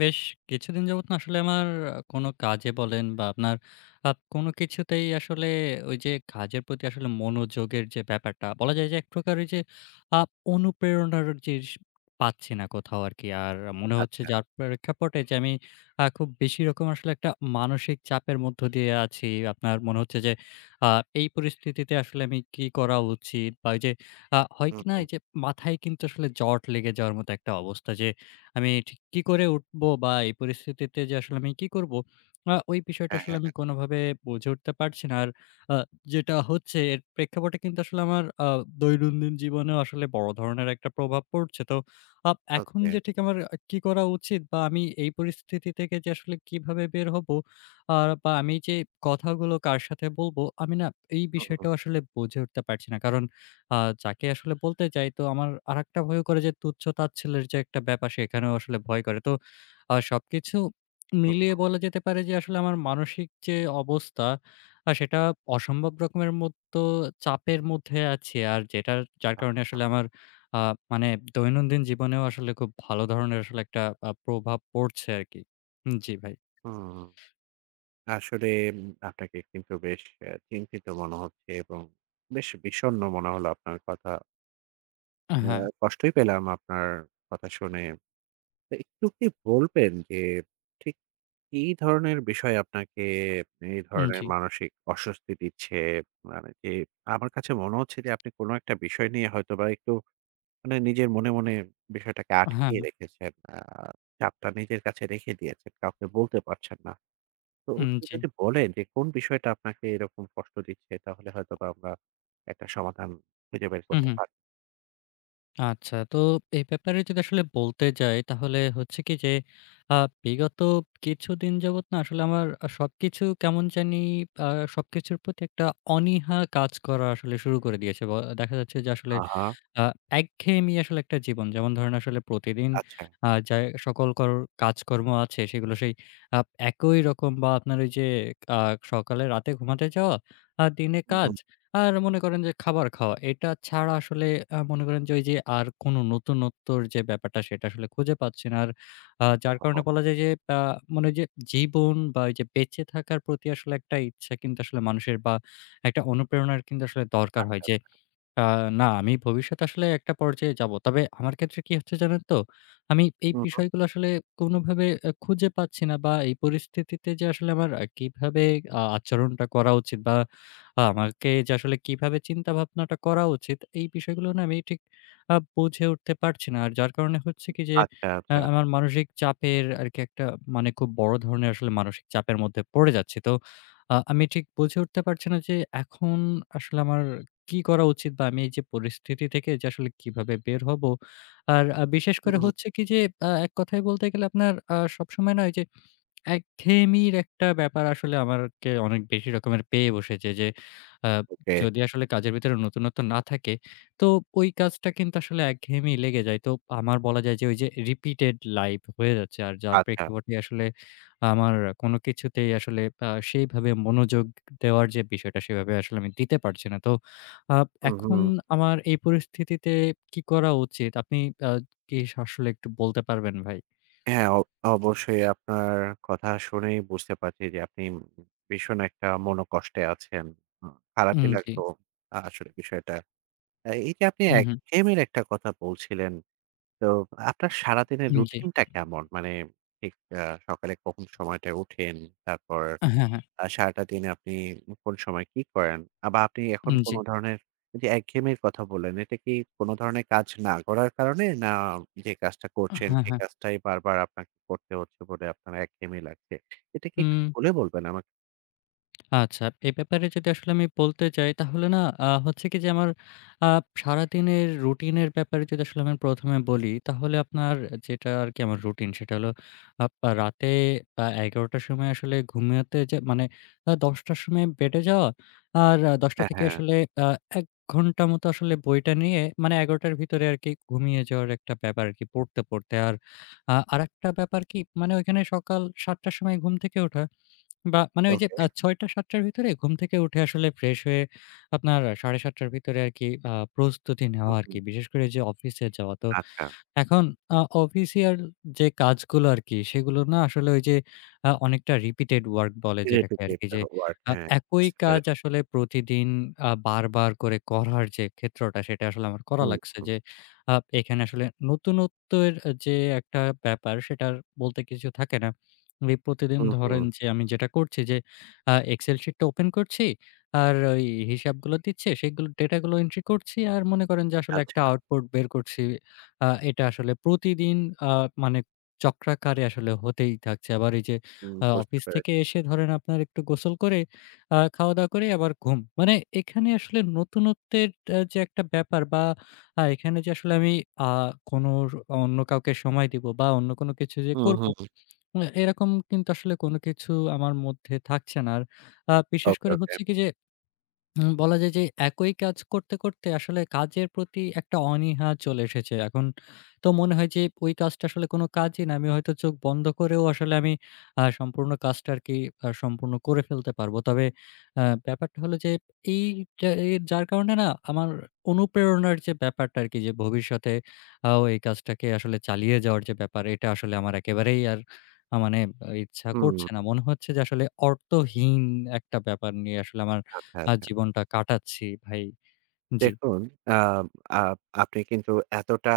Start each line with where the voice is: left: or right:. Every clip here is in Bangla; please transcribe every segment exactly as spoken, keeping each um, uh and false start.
left: বেশ কিছুদিন যাবত না আসলে আমার কোনো কাজে বলেন বা আপনার আ কোনো কিছুতেই আসলে ওই যে কাজের প্রতি আসলে মনোযোগের যে ব্যাপারটা বলা যায় যে এক প্রকার ওই যে আ অনুপ্রেরণার যে স পাচ্ছি না কোথাও আরকি। আর মনে হচ্ছে
right: আচ্ছা।
left: যার প্রেক্ষাপটে যে আমি আ খুব বেশি রকম আসলে একটা মানসিক চাপের মধ্য দিয়ে আছি। আপনার মনে হচ্ছে যে আ এই পরিস্থিতিতে আসলে আমি কি করা উচিত? বা ওই যে আ হয়
right: হুম,
left: কি না? এই
right: হুম।
left: যে মাথায় কিন্তু আসলে জট লেগে যাওয়ার মতো একটা অবস্থা যে আমি ঠিক কি করে উঠবো বা এই পরিস্থিতিতে যে আসলে আমি কি করব? আ ওই বিষয়টা
right: হ্যাঁ,
left: আসলে
right: হ্যাঁ।
left: আমি কোনোভাবে বুঝে উঠতে পারছি না। আর আ যেটা হচ্ছে এর প্রেক্ষাপটে কিন্তু আসলে আমার আ দৈনন্দিন জীবনেও আসলে বড় ধরনের একটা প্রভাব পড়ছে। তো আপ এখন
right: ওকে।
left: যে ঠিক আমার আ কি করা উচিত বা আমি এই পরিস্থিতি থেকে যে আসলে কিভাবে বের হবো, আর বা আমি যে কথাগুলো কার সাথে বলবো, আমি না এই
right: হুম, হুম,
left: বিষয়টাও আসলে বুঝে উঠতে পারছি না। কারণ আ যাকে আসলে বলতে চাই তো আমার আরেকটা ভয় করে যে, তুচ্ছ-তাচ্ছিল্যের যে একটা ব্যাপার সেখানেও আসলে ভয় করে। তো আ সবকিছু মিলিয়ে
right: হুম।
left: বলা যেতে পারে যে, আসলে আমার মানসিক যে অবস্থা আ সেটা অসম্ভব রকমের মতো চাপের মধ্যে আছি। আর যেটার যার কারণে
right: আচ্ছা।
left: আসলে আমার আ মানে দৈনন্দিন জীবনেও আসলে খুব ভালো ধরনের আসলে একটা আ প্রভাব পড়ছে আরকি। জি ভাই।
right: হুম। আসলে উম আপনাকে কিন্তু বেশ অ্যা চিন্তিত মনে হচ্ছে এবং বেশ বিষণ্ণ মনে হলো আপনার কথা। অ্যা
left: হ্যাঁ,
right: কষ্টই পেলাম আপনার কথা শুনে। তো একটু কি বলবেন যে ঠিক কি ধরনের বিষয় আপনাকে এই
left: উম,
right: ধরনের
left: জি।
right: মানসিক অস্বস্তি দিচ্ছে? মানে যে আমার কাছে মনে হচ্ছে যে আপনি কোনো একটা বিষয় নিয়ে হয়তোবা একটু মানে নিজের মনে, মনে বিষয়টাকে
left: হ্যাঁ,
right: আটকিয়ে রেখেছেন। আ চাপটা নিজের কাছে রেখে দিয়েছেন। কাউকে বলতে পারছেন না। তো
left: উম,
right: একটু
left: জি।
right: যদি বলেন যে কোন বিষয়টা আপনাকে এরকম কষ্ট দিচ্ছে তাহলে হয়তোবা আমরা একটা সমাধান খুঁজে বের
left: হু,
right: করতে
left: হু।
right: পারি।
left: আচ্ছা, তো এই ব্যাপারে যদি আসলে বলতে যাই তাহলে হচ্ছে কি যে, আ বিগত কিছুদিন যাবৎ না আসলে আমার আ সবকিছু কেমন জানি আ সবকিছুর প্রতি একটা অনীহা কাজ করা আসলে শুরু করে দিয়েছে। ব দেখা যাচ্ছে যে আসলে
right: আ হা,
left: আ একঘেয়েমি আসলে একটা জীবন। যেমন ধরেন আসলে প্রতিদিন
right: আচ্ছা।
left: আ যা সকল কর কাজকর্ম আছে সেগুলো সেই আপ একই রকম, বা আপনার ওই যে আ সকালে রাতে ঘুমাতে যাওয়া, আর দিনে
right: হুম,
left: কাজ,
right: হুম।
left: আর মনে করেন যে খাবার খাওয়া। এটা ছাড়া আসলে আ মনে করেন যে, ওই যে আর কোনো নতুনত্বর যে ব্যাপারটা সেটা আসলে খুঁজে পাচ্ছি না। আর আ যার কারণে
right: ওহহো!
left: বলা যায় যে, আ মানে ওই যে জীবন বা ওই যে বেঁচে থাকার প্রতি আসলে একটা ইচ্ছা কিন্তু আসলে মানুষের, বা একটা অনুপ্রেরণার কিন্তু আসলে দরকার হয় যে, আ না, আমি ভবিষ্যতে আসলে একটা পর্যায়ে যাবো। তবে আমার ক্ষেত্রে কি হচ্ছে জানেন তো? আমি এই
right: হুম, হুম।
left: বিষয়গুলো আসলে কোনোভাবে আ খুঁজে পাচ্ছি না, বা এই পরিস্থিতিতে যে আসলে আমার আ কিভাবে আ আচরণটা করা উচিত, বা আ আমাকে যে আসলে কিভাবে চিন্তাভাবনাটা করা উচিত, এই বিষয়গুলো না আমি ঠিক আ বুঝে উঠতে পারছি না। আর যার কারণে হচ্ছে কি যে,
right: আচ্ছা,
left: আ
right: আচ্ছা।
left: আমার মানসিক চাপের আরকি একটা মানে খুব বড় ধরনের আসলে মানসিক চাপের মধ্যে পড়ে যাচ্ছি। তো আ আমি ঠিক বুঝে উঠতে পারছি না যে, এখন আসলে আমার কি করা উচিত বা আমি এই যে পরিস্থিতি থেকে যে আসলে কিভাবে বের হব? আর আ বিশেষ করে
right: হুম, হুম।
left: হচ্ছে কি যে, আ এক কথায় বলতে গেলে আপনার আ সবসময় না ওই যে একঘেয়েমির একটা ব্যাপার আসলে আমারকে অনেক বেশি রকমের পেয়ে বসেছে যে, আ
right: ওকে।
left: যদি আসলে কাজের ভিতরে নতুনত্ব না থাকে, তো ওই কাজটা কিন্তু আসলে একঘেয়েমি লেগে যায়। তো আমার বলা যায় যে, ওই যে রিপিটেড লাইফ হয়ে যাচ্ছে। আর যার
right: আচ্ছা।
left: প্রেক্ষাপটে আসলে আমার কোনো কিছুতেই আসলে আ সেইভাবে মনোযোগ দেওয়ার যে বিষয়টা, সেভাবে আসলে আমি দিতে পারছি না। তো আ
right: হুম,
left: এখন
right: হুম।
left: আমার এই পরিস্থিতিতে কি করা উচিত? আপনি আ কি আসলে একটু বলতে পারবেন ভাই?
right: হ্যাঁ, অ অবশ্যই আপনার কথা শুনেই বুঝতে পারছি যে আপনি ভীষণ একটা মনোকষ্টে আছেন। হুম,
left: উম
right: খারাপই
left: জি।
right: লাগলো আসলে বিষয়টা। আ এই যে আপনি
left: হু, হু।
right: একঘেয়েমির একটা কথা বলছিলেন। তো আপনার সারাদিনের
left: উম জি।
right: রুটিনটা কেমন? মানে ঠিক আ সকালে কখন সময়টায় ওঠেন? তারপর
left: হ্যাঁ, হ্যাঁ।
right: আ সারাটা দিন আপনি কোন সময় কি করেন? আ বা আপনি এখন
left: জি।
right: কোন ধরনের এই যে একঘেয়েমির কথা বললেন, এটা কি কোন ধরনের কাজ না করার কারণে? না যে কাজটা করছেন
left: হ্যাঁ,
right: সেই
left: হ্যাঁ।
right: কাজটাই বারবার আপনাকে করতে হচ্ছে বলে আপনার একঘেয়েমি লাগছে? এটা কি একটু
left: উম,
right: খুলে বলবেন আমাকে?
left: আচ্ছা, এ ব্যাপারে যদি আসলে আমি বলতে যাই তাহলে না, আ হচ্ছে কি যে, আমার আ সারাদিনের রুটিনের ব্যাপারে যদি আসলে আমি প্রথম এ বলি তাহলে আপনার, যেটা আরকি আমার রুটিন সেটা হলো আপ রাতে আ এগারো টার সময় আসলে ঘুমাতে, যে মানে আ দশ টার সময় বেডে যাওয়া। আর দশ টা
right: হ্যাঁ,
left: থেকে
right: হ্যাঁ।
left: আসলে আ এক ঘন্টা মতো আসলে বইটা নিয়ে, মানে এগারো টার ভিতরে আরকি ঘুমিয়ে যাওয়ার একটা ব্যাপার আরকি পড়তে, পড়তে। আর আ আরেকটা ব্যাপার কি মানে, ওইখানে সকাল সাত টার সময় ঘুম থেকে ওঠা। বা মানে ওই যে আ
right: ওকে।
left: ছয় থেকে সাত র ভিতরে ঘুম থেকে উঠে আসলে ফ্রেশ হয়ে আপনার ৭ঃ ত্রিশ র ভিতরে আরকি আ প্রস্তুতি নেওয়া
right: হুম,
left: আরকি।
right: হুম।
left: বিশেষ করে যে অফিসে যাওয়া। তো
right: আচ্ছা।
left: এখন আ অফিসিয়াল যে কাজগুলো আরকি, সেগুলো না আসলে ওই যে আ অনেকটা রিপিটেড ওয়ার্ক বলে, যেটাকে আরকি
right: রিপিটেটিভ
left: যে
right: ওয়ার্ক,
left: আ
right: হ্যাঁ,
left: একই
right: বুঝতে
left: কাজ
right: পেরেছি।
left: আসলে প্রতিদিন আ বারবার করে করার যে ক্ষেত্রটা সেটা আসলে আমার করা লাগছে,
right: হুম।
left: যে আ এখানে আসলে নতুনত্বের যে একটা ব্যাপার সেটার বলতে কিছু থাকে না। আমি প্রতিদিন
right: হুম,
left: ধরেন
right: হুম।
left: যে, আমি যেটা করছি যে আ এক্সেল শিটটা ওপেন করছি, আর ওই হিসাবগুলো দিচ্ছে সেগুলো ডেটাগুলো এন্ট্রি করছি, আর মনে করেন যে আসলে
right: আচ্ছা।
left: একটা আউটপুট বের করছি। আ এটা আসলে প্রতিদিন আ মানে চক্রাকারে আসলে হতেই থাকছে। আবার এই যে
right: হুম,
left: আ
right: বুঝতে
left: অফিস থেকে
right: পেরেছি।
left: এসে ধরেন আপনার একটু গোসল করে আ খাওয়া-দাওয়া করে আবার ঘুম। মানে এখানে আসলে নতুনত্বের আ যে একটা ব্যাপার, বা আ এখানে যে আসলে আমি আ কোনো র- অন্য কাউকে সময় দিব বা অন্য কোনো কিছু যে
right: হুম,
left: করব,
right: হুম।
left: এ এরকম কিন্তু আসলে কোনো কিছু আমার মধ্যে থাকছে না। আর আ বিশেষ
right: ওকে,
left: করে
right: ওকে।
left: হচ্ছে কি যে, হুম, বলা যায় যে একই কাজ করতে, করতে আসলে কাজের প্রতি একটা অনীহা চলে এসেছে। এখন তো মনে হয় যে ওই কাজটা আসলে কোনো কাজই না। আমি হয়তো চোখ বন্ধ করেও আসলে আমি আ সম্পূর্ণ কাজটা আরকি আ সম্পূর্ণ করে ফেলতে পারবো। তবে আ ব্যাপারটা হলো যে, এইটা এর যার কারণে না আমার অনুপ্রেরণার যে ব্যাপারটা আরকি, যে ভবিষ্যতে আও এই কাজটাকে আসলে চালিয়ে যাওয়ার যে ব্যাপার, এটা আসলে আমার একেবারেই আর আ মানে আহ, ইচ্ছা করছে না।
right: হুম,
left: মনে হচ্ছে যে আসলে অর্থহীন একটা ব্যাপার নিয়ে আসলে আমার
right: আচ্ছা,
left: আ
right: আচ্ছা।
left: জীবনটা কাটাচ্ছি ভাই। জি।
right: দেখুন, আ আপ আপনি কিন্তু এতটা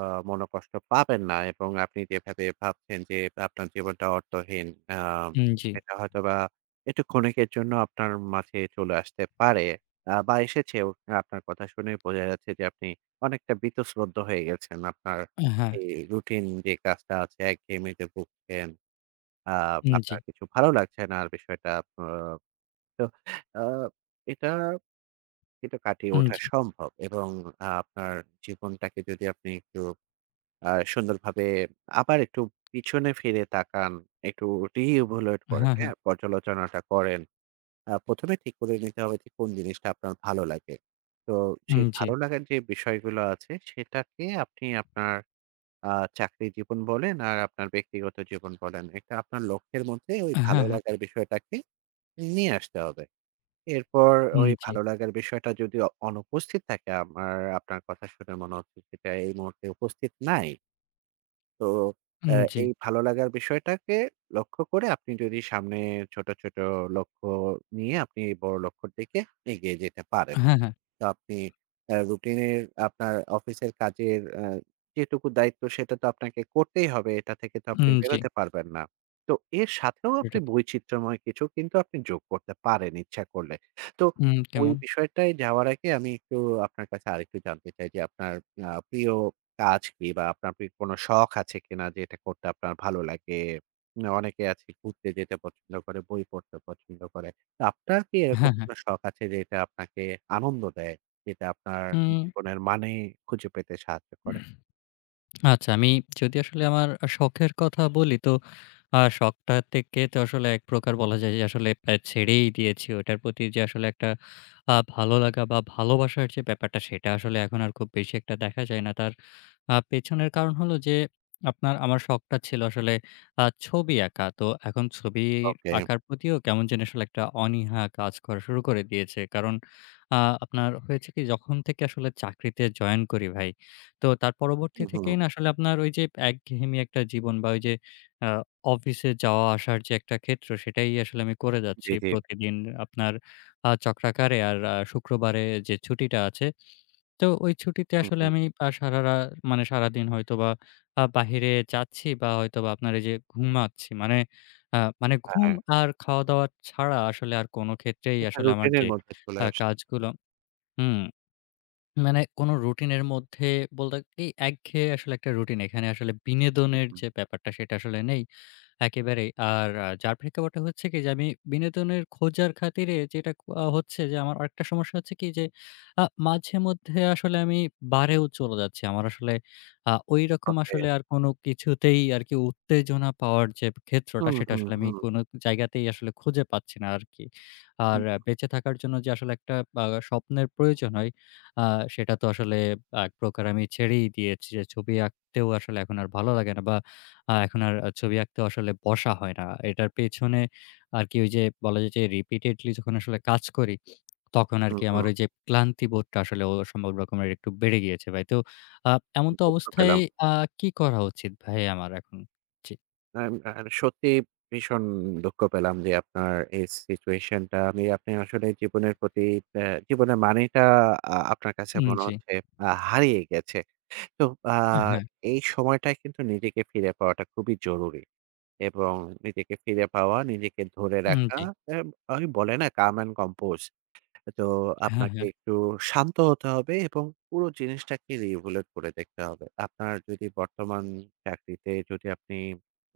right: আ মনোকষ্ট পাবেন না এবং আপনি যেভাবে ভাবছেন যে আপনার জীবনটা অর্থহীন, আ
left: উম জি।
right: এটা হয়তোবা একটু ক্ষণিকের জন্য আপনার মাঝে চলে আসতে পারে। আ বা এসেছেও। আপনার কথা শুনে বোঝা যাচ্ছে যে আপনি অনেকটা বীতশ্রদ্ধ হয়ে গেছেন। আপনার
left: হ্যাঁ।
right: এই রুটিন যে কাজটা আছে একঘেয়েমিতে ভুগছেন। আ
left: উম জি।
right: আপনার কিছু ভালো লাগছে না আর বিষয়টা। আ তো আ এটা কিন্তু কাটিয়ে
left: উম
right: ওঠা
left: জি।
right: সম্ভব এবং আ আপনার জীবনটাকে যদি আপনি একটু আ সুন্দরভাবে আবার একটু পিছনে ফিরে তাকান, একটু re-evaluate করেন,
left: হ্যাঁ, হ্যাঁ।
right: হ্যাঁ? পর্যালোচনাটা করেন। আ প্রথম এ ঠিক করে নিতে হবে যে কোন জিনিসটা আপনার ভালো লাগে। তো
left: উম
right: সেই
left: জি।
right: ভালো লাগার যে বিষয়গুলো আছে সেটাকে আপনি আপনার আ চাকরির জীবন বলেন আর আপনার ব্যক্তিগত জীবন বলেন। এটা আপনার লক্ষ্যের মধ্যে ওই
left: হ্যাঁ,
right: ভালো
left: হ্যাঁ।
right: লাগার বিষয়টাকে নিয়ে আসতে হবে। এরপর ওই
left: উম জি।
right: ভালো লাগার বিষয়টা যদি অ অনুপস্থিত থাকে আমার আপনার কথা শুনে মনে হচ্ছে সেটা এই মুহূর্তে উপস্থিত নাই। তো
left: উম
right: অ্যা
left: জি।
right: এই ভালো লাগার বিষয়টাকে লক্ষ্য করে আপনি যদি সামনে ছোট, ছোট লক্ষ্য নিয়ে আপনি এই বড় লক্ষ্যর দিকে এগিয়ে যেতে পারেন।
left: হ্যাঁ, হ্যাঁ।
right: তো আপনি আ রুটিনের আপনার অফিসের কাজের আ যেটুকু দায়িত্ব সেটা তো আপনাকে করতেই হবে। এটা থেকে তো আপনি
left: উম জি।
right: বেরোতে পারবেন না। তো এর সাথেও
left: এটা
right: আপনি
left: তো
right: বৈচিত্র্যময় কিছু কিন্তু আপনি যোগ করতে পারেন ইচ্ছা করলে। তো
left: উম
right: ওই
left: কেমন?
right: বিষয়টায় যাওয়ার আগে আমি একটু আপনার কাছে আরেকটু জানতে চাই যে আপনার আ প্রিয় কাজ কি বা আপনার প্রিয় কোনো শখ আছে কিনা যেটা করতে আপনার ভালো লাগে? না অনেকে আছে ঘুরতে যেতে পছন্দ করে, বই পড়তে পছন্দ করে। আপনার কি এরকম
left: হ্যাঁ, হ্যাঁ।
right: কোনো শখ আছে যেটা আপনাকে আনন্দ দেয়? যেটা আপনার
left: উম
right: জীবনের মানে খুঁজে পেতে সাহায্য করে?
left: আচ্ছা, আমি যদি আসলে আমার আ শখের কথা বলি তো, আ শখটা থেকে তো আসলে এক প্রকার বলা যায় যে আসলে আ ছেড়েই দিয়েছি। ওটার প্রতি যে আসলে একটা আ ভালো লাগা বা ভালোবাসার যে ব্যাপারটা সেটা আসলে এখন আর খুব বেশি একটা দেখা যায় না। তার আ পেছনের কারণ হলো যে, আপনার আমার শখটা ছিল আসলে আ ছবি আঁকা। তো এখন ছবি
right: ওকে।
left: আঁকার প্রতিও কেমন জানি আসলে একটা অনীহা কাজ করা শুরু করে দিয়েছে। কারণ আ আপনার হয়েছে কি, যখন থেকে আসলে চাকরিতে জয়েন করি ভাই, তো তার পরবর্তী
right: হুম,
left: থেকেই না আসলে আপনার ওই যে একঘেয়েমি একটা জীবন, বা ওই যে আ অফিসে যাওয়া আসার যে একটা ক্ষেত্র সেটাই আসলে আমি করে যাচ্ছি
right: জি, জি।
left: প্রতিদিন আপনার আ চক্রাকারে। আর আ শুক্রবারে যে ছুটিটা আছে, তো ওই ছুটিতে
right: হুম,
left: আসলে
right: হুম।
left: আমি আ সারারা মানে সারাদিন হয়তোবা আ বাহিরে যাচ্ছি, বা হয়তোবা আপনার এই যে ঘুমাচ্ছি। মানে আ মানে ঘুম
right: হ্যাঁ,
left: আর খাওয়া-দাওয়া ছাড়া আসলে আর কোন ক্ষেত্রেই
right: এটা
left: আসলে আমার
right: রুটিনের
left: যে
right: মধ্যে চলে
left: আ
right: আসছে।
left: কাজগুলো, হুম, মানে কোনো রুটিনের মধ্যে বলতে এই একঘেয়ে আসলে একটা রুটিন। এখানে আসলে বিনোদনের
right: হুম,
left: যে ব্যাপারটা সেটা আসলে নেই একেবারেই। আর আ যার প্রেক্ষাপটে হচ্ছে কি যে, আমি বিনোদনের খোঁজার খাতিরে যেটা আ হচ্ছে যে, আমার আরেকটা সমস্যা হচ্ছে কি যে আ মাঝেমধ্যে আসলে আমি বারেও চলে যাচ্ছি। আমার আসলে আ ঐরকম
right: ওকে।
left: আসলে আর কোনো কিছুতেই আরকি উত্তেজনা পাওয়ার যে ক্ষেত্রটা
right: হুম,
left: সেটা
right: হুম,
left: আসলে আমি
right: হুম,
left: কোনো জায়গাতেই আসলে খুঁজে পাচ্ছি না আরকি। আর
right: হুম,
left: আহ, বেঁচে থাকার জন্য যে আসলে একটা আ স্বপ্নের প্রয়োজন হয়, আ সেটা তো আসলে এক প্রকার আমি ছেড়েই দিয়েছি যে, ছবি আঁকতেও আসলে এখন আর ভালো লাগে না, বা আ এখন আর আ ছবি আঁকতে আসলে বসা হয় না। এটার পেছনে আরকি ওই যে বলা যায় যে, repeatedly যখন আসলে কাজ করি, তখন
right: হুম,
left: আরকি আমার
right: হুম।
left: ওই যে ক্লান্তিবোধটা আসলে অসম্ভব রকমের একটু বেড়ে গিয়েছে ভাই। তো আ এমন তো
right: দুঃখ
left: অবস্থায়
right: পেলাম।
left: আ কি করা উচিত ভাই আমার এখন? জি।
right: আম আর সত্যি ভীষণ দুঃখ পেলাম যে আপনার এই সিচুয়েশন টা আমি আপনি আসলে জীবনের প্রতি অ্যা জীবনের মানেটা আ আপনার কাছে
left: উম
right: মনে
left: জি।
right: হচ্ছে আ হারিয়ে গেছে। তো আ
left: হ্যাঁ।
right: এই সময়টায় কিন্তু নিজেকে ফিরে পাওয়াটা খুবই জরুরি এবং নিজেকে ফিরে পাওয়া, নিজেকে ধরে
left: উম
right: রাখা
left: জি।
right: এম ওই বলে না calm and compose। তো
left: হ্যাঁ,
right: আপনাকে
left: হ্যাঁ।
right: একটু শান্ত হতে হবে এবং পুরো জিনিসটাকে reevaluate করে দেখতে হবে। আপনার যদি বর্তমান চাকরিতে যদি আপনি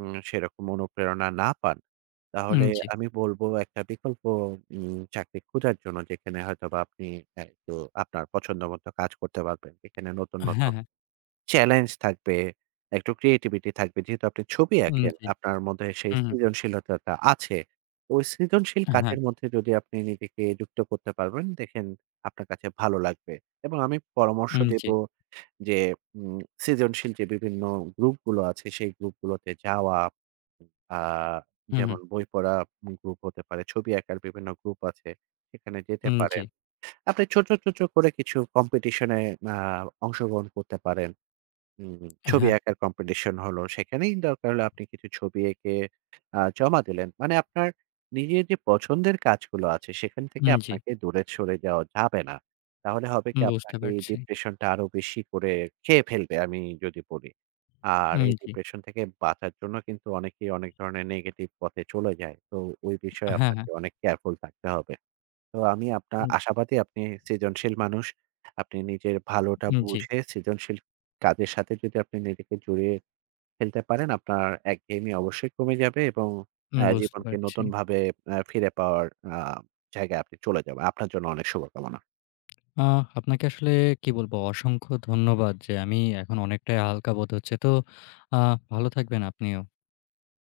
right: উম সেরকম অনুপ্রেরণা না পান,
left: উম
right: তাহলে
left: জি।
right: আমি বলব একটা বিকল্প উম চাকরি খোঁজার জন্য যেখানে হয়তোবা আপনি আ একটু আপনার পছন্দমত কাজ করতে পারবেন। যেখানে নতুন,
left: হ্যাঁ,
right: নতুন
left: হ্যাঁ।
right: চ্যালেঞ্জ থাকবে, একটু ক্রিয়েটিভিটি থাকবে। যেহেতু আপনি ছবি
left: উম
right: আঁকেন,
left: জি।
right: আপনার মধ্যে সেই
left: হুম, হুম।
right: সৃজনশীলতাটা আছে। ওই সৃজনশীল
left: হ্যাঁ।
right: কাজের মধ্যে যদি আপনি নিজেকে যুক্ত করতে পারবেন, দেখেন আপনার কাছে ভালো লাগবে। এবং আমি পরামর্শ
left: উম
right: দেব
left: জি।
right: যে উম সৃজনশীল যে বিভিন্ন গ্রুপগুলো আছে, সেই গ্রুপগুলোতে যাওয়া। আ
left: হুম, হুম।
right: যেমন বই পড়া গ্রুপ হতে পারে, ছবি আঁকার বিভিন্ন গ্রুপ আছে, সেখানে যেতে
left: উম জি।
right: পারেন। আপনি ছোট, ছোট করে কিছু কম্পিটিশন এ আ অংশগ্রহণ করতে পারেন। হুম, ছবি
left: হ্যাঁ।
right: আঁকার কম্পিটিশন হলো। সেখানেই দরকার হলে আপনি কিছু ছবি এঁকে আ জমা দিলেন। মানে আপনার নিজের যে পছন্দের কাজগুলো আছে সেখান থেকে
left: উম জি।
right: আপনাকে দূরে সরে যাওয়া যাবে না। তাহলে হবে কি
left: বুঝতে
right: আপনাকে এই
left: পারছি।
right: ডিপ্রেশনটা আরো বেশি করে খেয়ে ফেলবে আমি যদি বলি। আর
left: উম
right: এই
left: জি।
right: ডিপ্রেশন থেকে বাঁচার জন্য কিন্তু অনেকেই অনেক ধরনের নেগেটিভ পথে চলে যায়। তো ওই বিষয়ে
left: হ্যাঁ, হ্যাঁ।
right: আপনাকে অনেক কেয়ারফুল থাকতে হবে। তো আমি আপনা
left: উম।
right: আশাবাদী আপনি সৃজনশীল মানুষ। আপনি নিজের ভালোটা
left: উম জি।
right: বুঝে সৃজনশীল কাজের সাথে যদি আপনি নিজেকে জড়িয়ে ফেলতে পারেন, আপনার একঘেয়েমি অবশ্যই কমে যাবে এবং অ্যা
left: বুঝতে
right: জীবনকে
left: পারছি।
right: নতুনভাবে অ্যা ফিরে পাওয়ার আ জায়গায় আপনি চলে যাবেন। আপনার জন্য অনেক শুভকামনা।
left: আহ আপনাকে আসলে কি বলবো? অসংখ্য ধন্যবাদ, যে আমি এখন অনেকটাই হালকা বোধ হচ্ছে। তো আ ভালো থাকবেন আপনিও।